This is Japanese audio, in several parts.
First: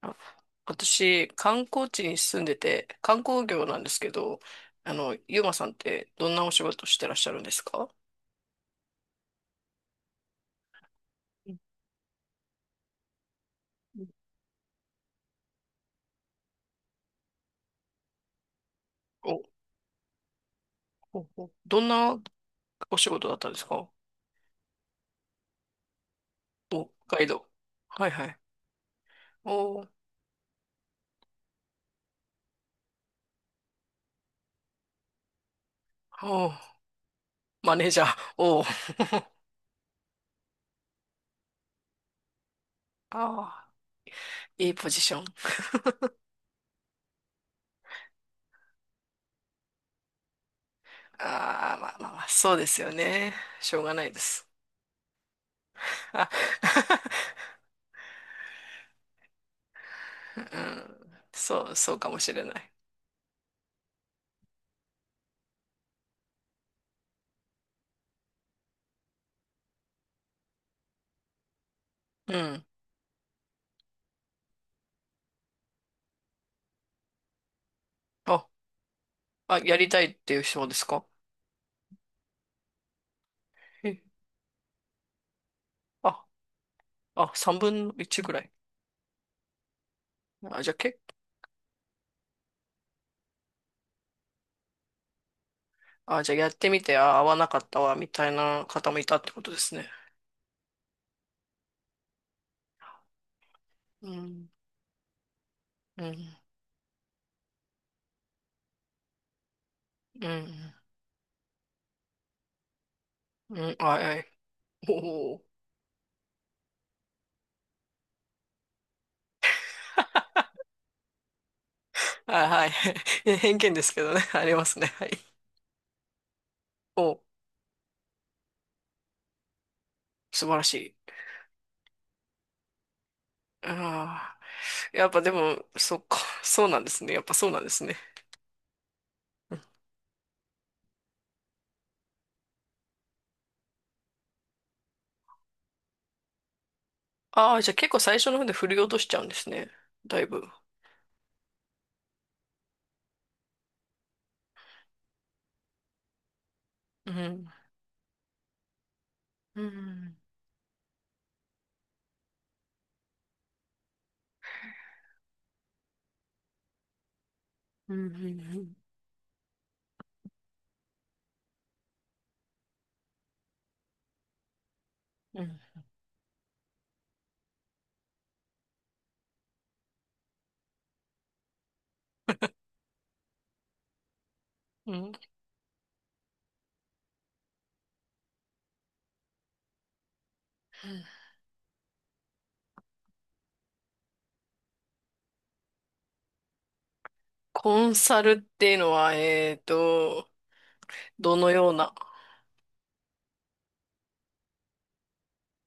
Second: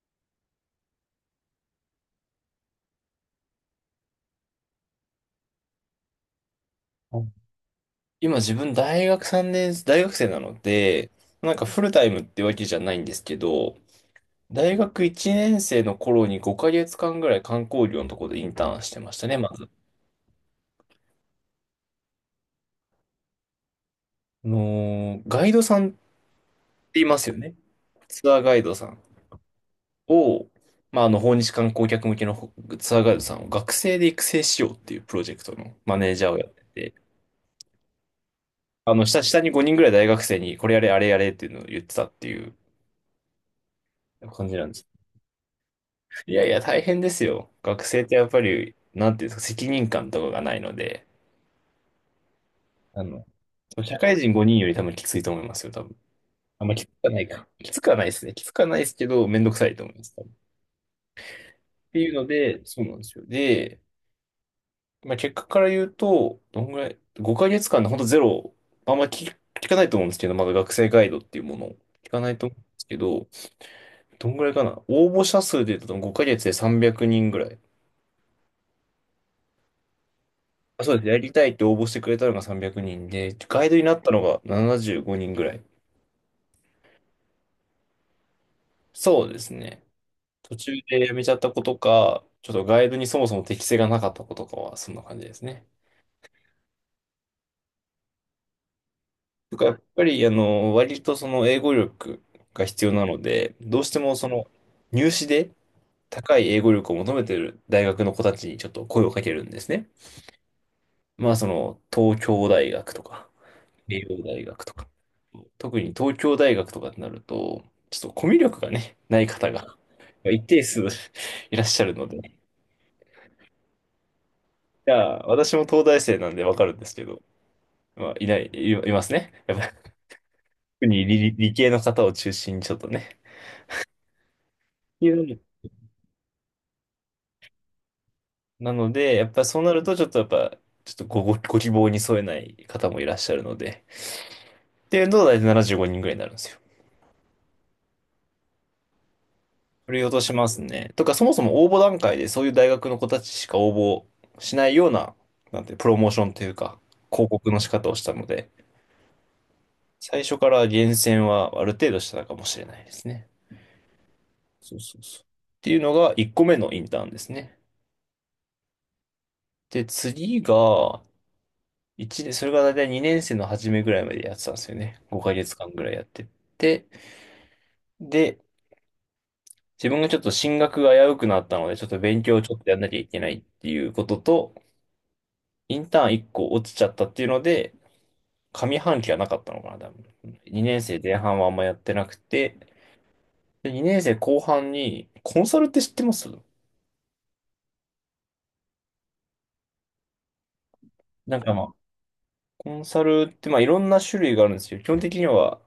あ、私、観光地に住んでて、観光業なんですけど、ゆうまさんってどんなお仕事してらっしゃるんあ、ですか？今自分大学3年、大学生なので、うなんん。かフルタイムってわけじゃないんですけど、うん。大学1年生の頃に5ヶ月間ぐらい観光業のところでインターンしてましたね、お、まず。お、どんなお仕事だったんですか？ガイドさんっお、ていまガイすよド。ね。はいはツい。アーガイドさんおー。を、まあ、訪日観光客向けのほツアーガイドさんを学生で育成しようっていうプロジェクトのマネージャーをやおってー、て、マネージャー。おー、下に5人ぐらい大学生にこれやれ、あれやれっていうのを言ってたっていうあ感じー、なんいいです。ポジション。いやいや、大変ですよ。学生ってやっぱり、なんていうんですか、責任感とかがないので、ああ、まあまあまあ、そうですよあの、ね。しょうが社ない会で人す。5人より多分きついと思いますよ、多分。あ、あんまきつくはない か。きつくはないですね。きつくはないですけど、めんどくさいと思います、多分。っうん、そう、そてうかいうものしれなで、い。そうなんですよ。で、まあ、結果から言うと、どんぐらい、5ヶ月間で本当ゼロ、あんまり聞かないと思うんですけど、まだ学生ガイドっていうものを聞かなういと思うんん。ですけど、どんぐらいかな。応募者数で言うと5ヶ月で300人ぐらい。あ、あ、やりたいっていう人であ、すそうでか？す。やりたいって応募してくれたのが300人で、ガイドになえ、ったのが75人ぐらい。ああ、3分の1ぐらい。そうですね。途あ、じ中ゃあけ、で辞めちゃった子とか、ちょっとガイドにそもそも適性がなかった子とかは、そんな感じですね。あ、じゃあやってみて、あ、合わなかったわ、みたいな方もいたってこととでか、やすっね。ぱり、割とその英語力が必要なので、どうしてうもそのん、入試でうん、高い英語力を求めてる大学の子たちにちょっと声をかけるんですね。うん、まあ、その、東京大学とか、うん、あ、慶は応い。大学とか、おお。特に東京大学とかになると、ちょっとコミュ力がね、ない方が一定数 いらっしゃるので、あ、はい。偏見ですけどね、ありますね。じはい。ゃあ、私も東大生なんでわかるんですけど、お、まあ、いない、いますね。やっぱり、素晴らし特い。に理系の方を中心にちょっとね、っああ、てやっいうぱのでもも、そっか、そうなんですね。やっぱそうなんですね。なので、やっぱそうなると、ちょっとやっぱ、ちょっとご希望に添えない方もいらっしゃるので。っていうのと、大体75人ぐらいになるんですよ。ああ、じゃあ結構最初の方で振り落としちゃうんですね。振り落だといしぶ。ますね。とか、そもそも応募段階でそういう大学の子たちしか応募しないような、なんて、プロモーションというか、う広ん、告の仕方をしたので、うん、最初から厳選はある程度してたかもしれないですね。そうそうそう。っていうのが1個目のインターンですね。うん、うん、で、次が、1年、それが大体2年生の初めぐらいまでやってたんですよね。5うヶん。月間ぐらいやってて、で、自分がちょっと進学が危うくなったので、ちょっと勉強をちょっとやんなきゃいけないっていうことと、うん、インターン1個落ちちゃったっていうので、上半期はなかったのかな、多分。2年生前半はあんまやってなくて、で、2年生後半に、コンサルって知ってます？コンサルっていうのは、どなんのかまあ、ような、コンサルってまあいろんな種類があるんですよ。基本的には、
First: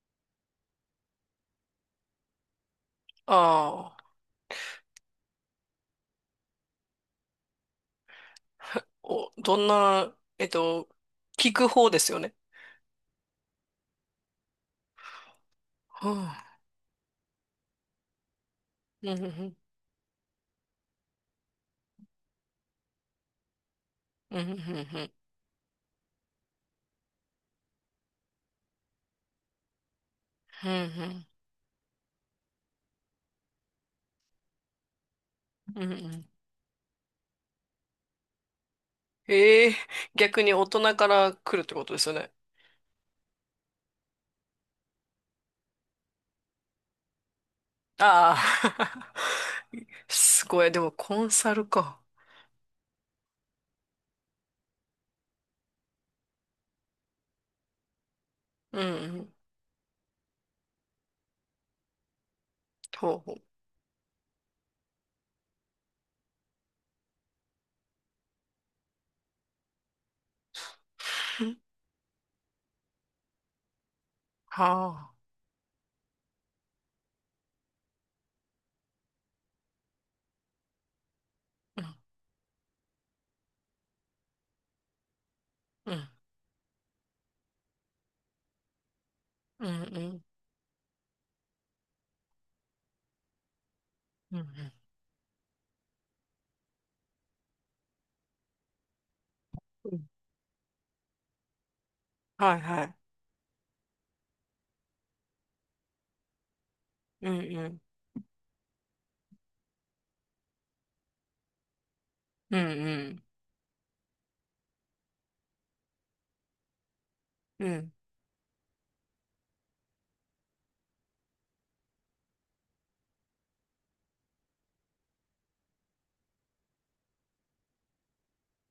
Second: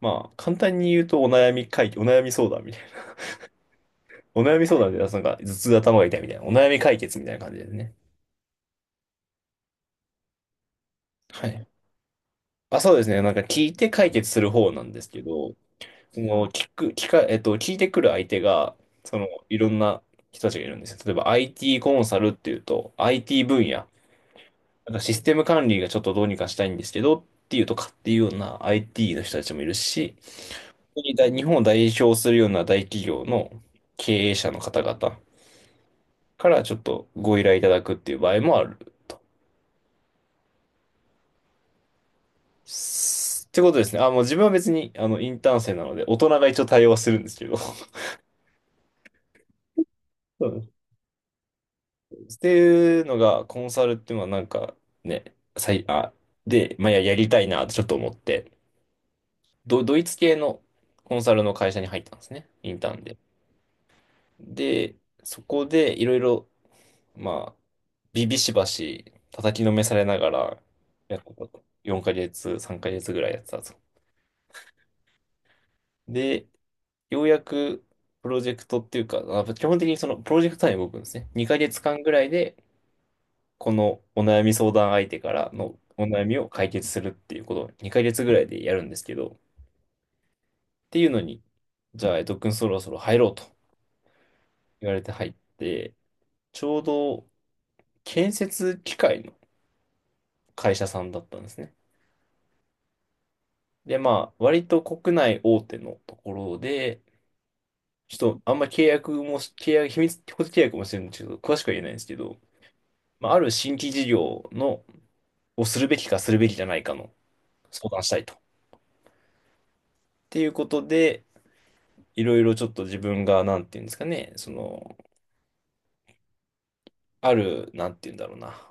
まあ簡単に言うとお悩み解決、お悩み相談みたいな。ああ、お悩み相談でなんか頭痛頭が痛いみたいな。お悩み解決みたいな感じですね。お、どんな、は聞い。く方ですよね。あ、そうですね。なんか聞いて解決する方なんですけど、はそのあ。聞く、聞か、えっと、聞いてくる相手が、うんその、ういんろんな人たちがいるんですよ。例えば IT コンサルっていうと、IT 分野、うんうんうなんかんシステム管理がちょっとどうにかしたいんですけど、っていうとかっていうような IT の人たちもいるし、う本当にん大日本を代表するような大企業の経営者の方々うんうん。からちょっとご依頼いただくっていう場合もあると。ええ。逆に大人から来るってことですよね？ってことですね。あ、もう自分は別に、インターン生なので、大人が一応対応はするんですけど。ああ、すごい。でもコンサルか。っていうのが、コンサルっていうのはなんかね、さい、あ、で、まあ、や、やりたいなってちょっと思って、うんうん。ドイツ系のコンサルの会社に入ったんですね、インターンほで。うほう。で、そこでいろいろ、まあ、ビビしばし叩きのめされながらやってたと。4ヶ月、3ヶ月ぐらいやってたと。はで、ようやくプロジェクトっていうか、あ基本的にそのプロジェクト単位で動くんですね。2ヶ月あ。間ぐらいでこのお悩み相談相手からのうんうおん悩みを解決するっていうことを2ヶ月ぐらいでやるんですけど、っうんうんていうのに、じゃあ、江戸くんそろそろ入ろうとうんう言われて入って、ちょうど建設機械のんうん。会社さんだったんですね。はいはい。で、まあ、割と国内大手のところで、うんうんちょっとあんま契約もし、契約、秘密、個人契約もしてるんですけど、詳しくは言えないんですけど、うんうんまあ、ある新規事業の、をするべきかするべきじゃないかのう相ん。談したいと。っていうことで、いろいろちょっと自分が、なんていうんですかね、その、ある、なんていうんだろうな。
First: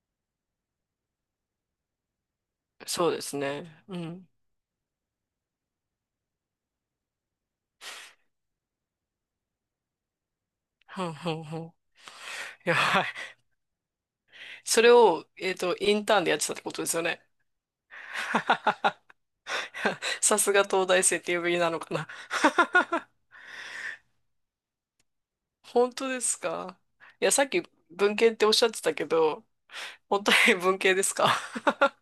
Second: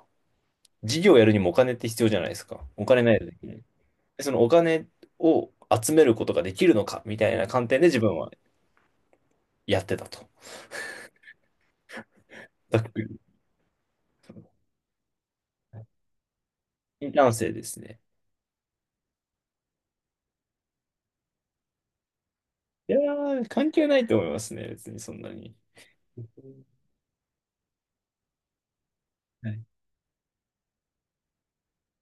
事業をやるにもお金って必要じゃないですか。お金そうないでとですきない。ね。うでん。そのお金を集めることができるのか、みたいな観点で自分はやってたと。ふんふんふん。いや、ざっくり。それを、インターンでやってたってことですよインね？ターン生ですね。さすが東大生って呼びなのかな。いやー、関係ないと思いますね。別にそんなに。本当ですか？いや、さっき文系っておっしゃってたけど、はい、本当に文系ですか？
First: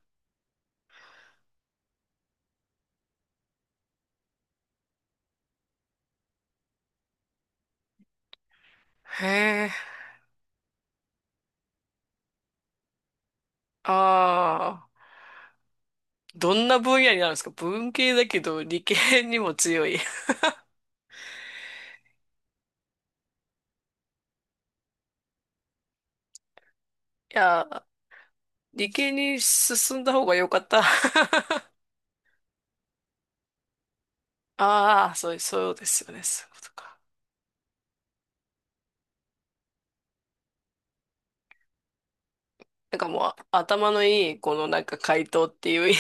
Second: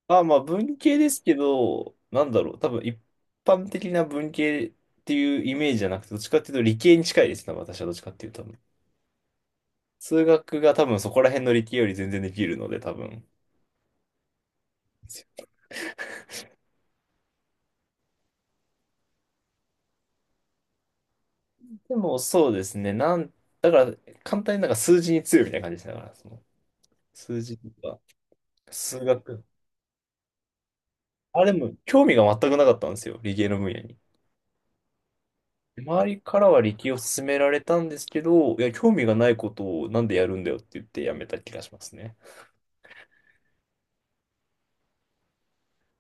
まあまあ、文系ですけど、なんだろう。多分一般的な文系っていうイメージじゃなくて、どっちかっていうと理系に近いですね。私はどっちかっていうと。へえ、数学が多分そこら辺の理系より全然できるので、多分。ああ、どんな分野になるんですか？文系だけど理系にも強い。いでもそうですね。だから簡単になんか数字に強いみたいな感じでしから、その数字とや、か理数系に学。進んだ方が良かった。あ、でも興味が全くなかったんですよ。理系の分野に。ああ、そう、そうです周よりね。かそうらいうはこと理系をか。勧められたんですけど、いや、興味がないことをなんでやるんだよって言ってやめた気がしますね。なんかもう頭のいいこのなんか回答っていう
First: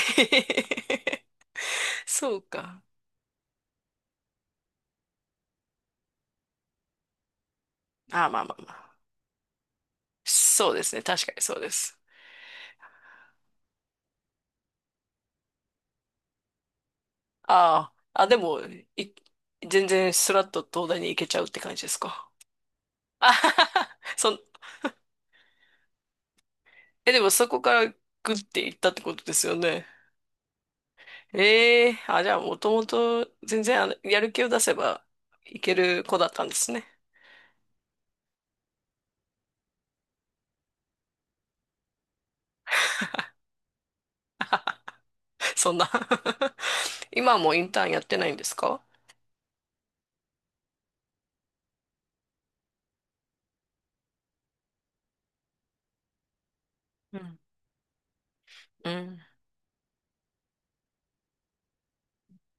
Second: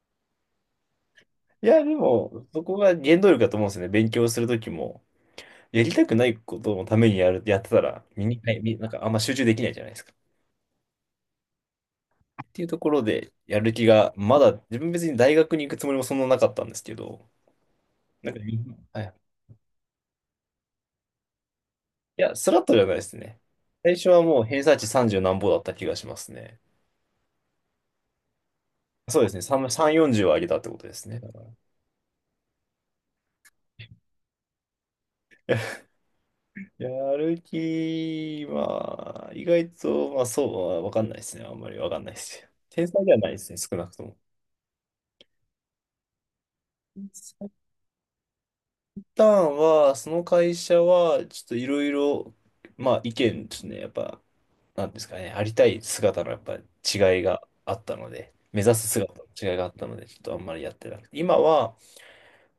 いや、で そうも、そこか。が原動力だと思うんですよね。勉強するときも。やりたくないことのためにやる、やってたら、身あ、まに、あはまいあまみなんあ。かあんま集中できないじゃないですか。そうですね。確かにそうです。っていうところで、やる気が、まだ、自分別に大学に行くつもりもそんななかったんですけど、ああ、あ、なんでか、も、はい。い、全然スラッと東大に行けちゃうって感じですいか？や、スラッとじゃないです あね。はは最は初はそん、もう偏差値30何ぼだった気がしますね。え、でもそこからグッて行ったってこそうとでですね。すよ3、ね？3、40は上げたってことですね。だからええ、あ、じゃあもともと全然やる気を出せばいける子だったんですね。やる気、まあ、意外と、まあそう、わかんないですね。あんまりわかんないですよ。天才ではないですね、少なくとも。そんな 今はもうイ一ンターンやってないんですか？旦は、その会社は、ちょっといろいろ、まあ意見ですね。やっぱ、なんですかね、ありたい姿のやっぱりう違いん。があったので、目指すう姿ん。の違いがあったので、ちょっとあんまりやってなくて、今は、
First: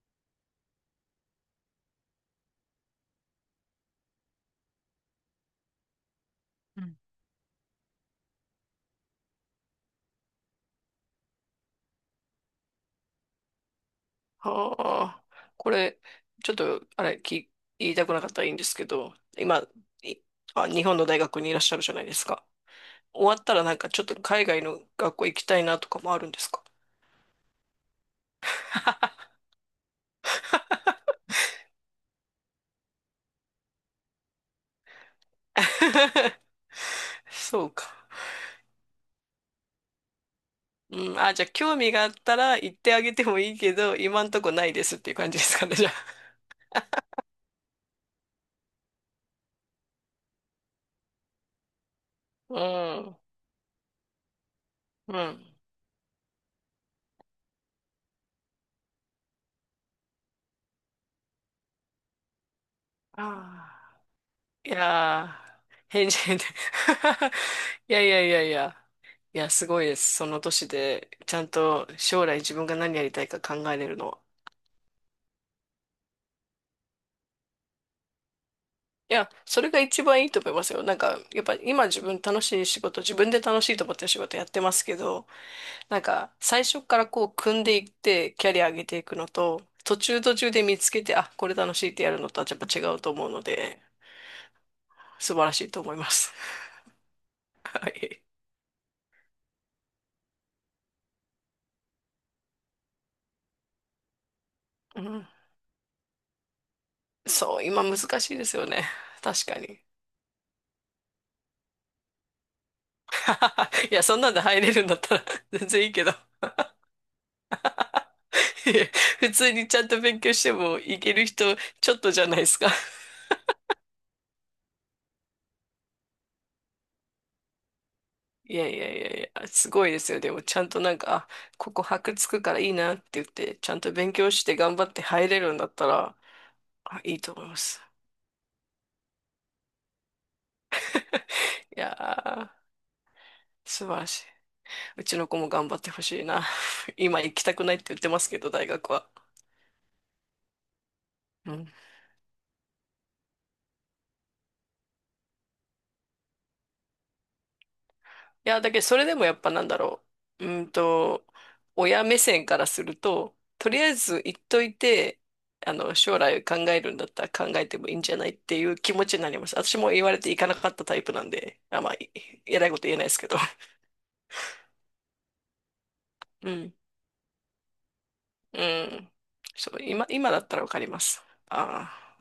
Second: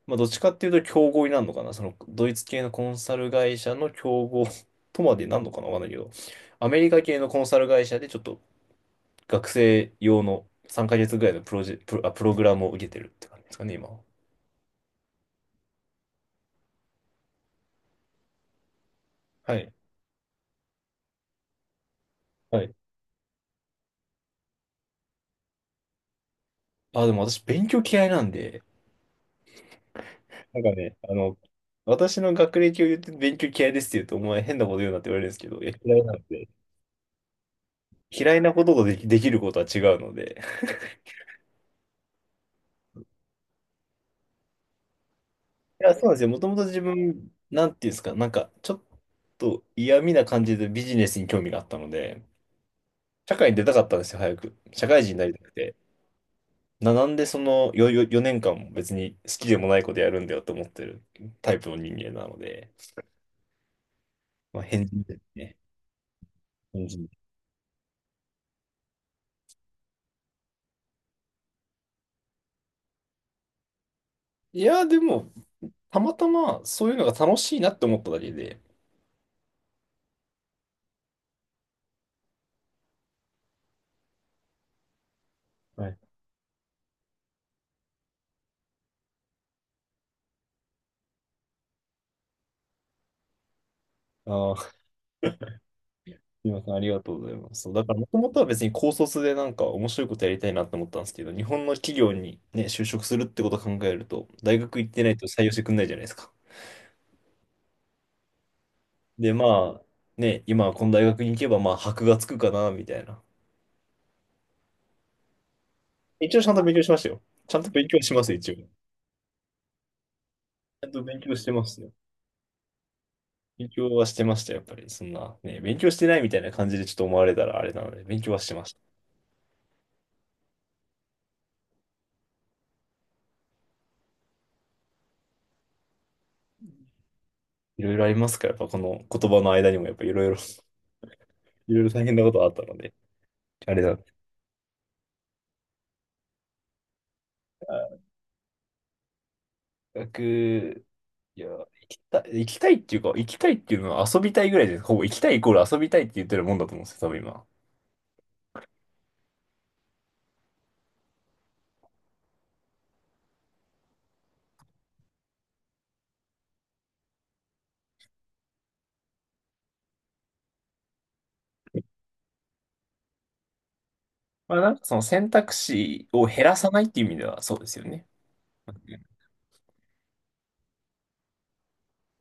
まあ、どっちかっていうと競合になるのかな、そのドイツ系のコンサル会社の競合 とまでなんのかな、わかんないけど、アメリカ系のコンサル会社でちょっと学生用の3ヶ月ぐらいのプロジェ、プロ、あ、プログラムを受けてるって感じですかね、今は。はあ、これ、ちょっと、あれ、言いたくなかったらいいんですけど、は今、い。い日本の大学にいらっしゃるじゃないですか。はい。終わったらなんかちょっと海外の学校行きたいなとかもあるんですか？ あ、でも私勉強嫌いなんで、なんかね、私の学歴を言って勉強嫌いですって言うと、お前変なこと言うなって言われるんですけど、いや、嫌いなんで。そうか。嫌いなこととできることは違うので。うん、あ、じゃあ興味があったら行ってあげてもいいけど、今んとこないですっていう感じですかね、いじゃや、そうなんあ。ですよ。もともと自分、なんていうんですか、なんか、ちょっと嫌味な感じでビジネスに興味があったので、う社会に出たかったんですよ、早く。社会人ん、うになりたくん。て。なんでそのよよ4年間も別に好きでもないことやるんだよと思ってるタイプの人間なので、ああ、まあ、い変人ですやね。ー、返事、変人。いやいやいやいや。いや、すごいです。その年で、ちゃんと将来自分が何やりたいか考えれるのは。いや、でも、たまたまそういうのが楽しいなって思っただけで、いや、それが一番いいと思いますよ。なんか、やっぱ今自分楽しい仕事、自分で楽しいと思ってる仕事やってますけど、はい、なんか、最初からこう、組んでいって、キャリア上げていくのと、途中途中で見つけて、あ、これ楽しいってやるのとはやっぱ違うと思うので、あ、素晴らしいと思います。すみま せん、ありがとうございます。そう、だはから、もとい。もとは別に高卒でなんか面白いことやりたいなと思ったんですけど、日本の企業にね、就職するってことを考えると、大学行っうてないとん。採用してくんないじゃないですか。そう、今難しいですよね。で、確かまに。あ、ね、今この大学に行けば、まあ、箔がつくかな、みたいな。いや、そんなんで入れるんだったら 全然いいけど。一応ちゃんと勉強しましたよ。ちゃんと勉強します、一応。ち いや、普通にちゃんと勉強してもゃんいとけ勉る強して人ますよ。ちょっとじゃないですか？勉強はしてました、やっぱり。そんな、ね、勉強してないみたいな感じでちょっと思われたらあれなので、勉強はしていまやしいた。やいやいや、すごいですよ。でもちゃんとなんか、あ、ここ箔つくからいいなって言って、ちゃんと勉強して頑張って入れるんだったら、あ、いいと思います。いろいろありますから、やっぱこの言葉の間にも、やっぱいろいろ、いろいいろ大変なことがあやったー、ので、あれ素だ。晴らしい。うちの子も頑張ってほしいな。今行きたくないって言ってますけど、大学は。学、いや、う行ん、きたい、行きたいっていうか、行きたいっていうのは遊びたいぐらいで、ほぼ行きたいイコール遊びたいって言ってるもんだと思うんですよ、多分今。いや、だけどそれでもやっぱなんだろう。親目線からすると、とりあえず言っといて、将来考えるんだったら考えてもいいんじゃないっていう気持ちになります。私も言われていかなかったタイプなんで、あ、まあ、い 偉いこと言えないですけど。まあなんかその選択肢を減うらさん。ないっていう意味ではそうですよね。ううん確かに。ん。そう、今だったらわかります。ああ。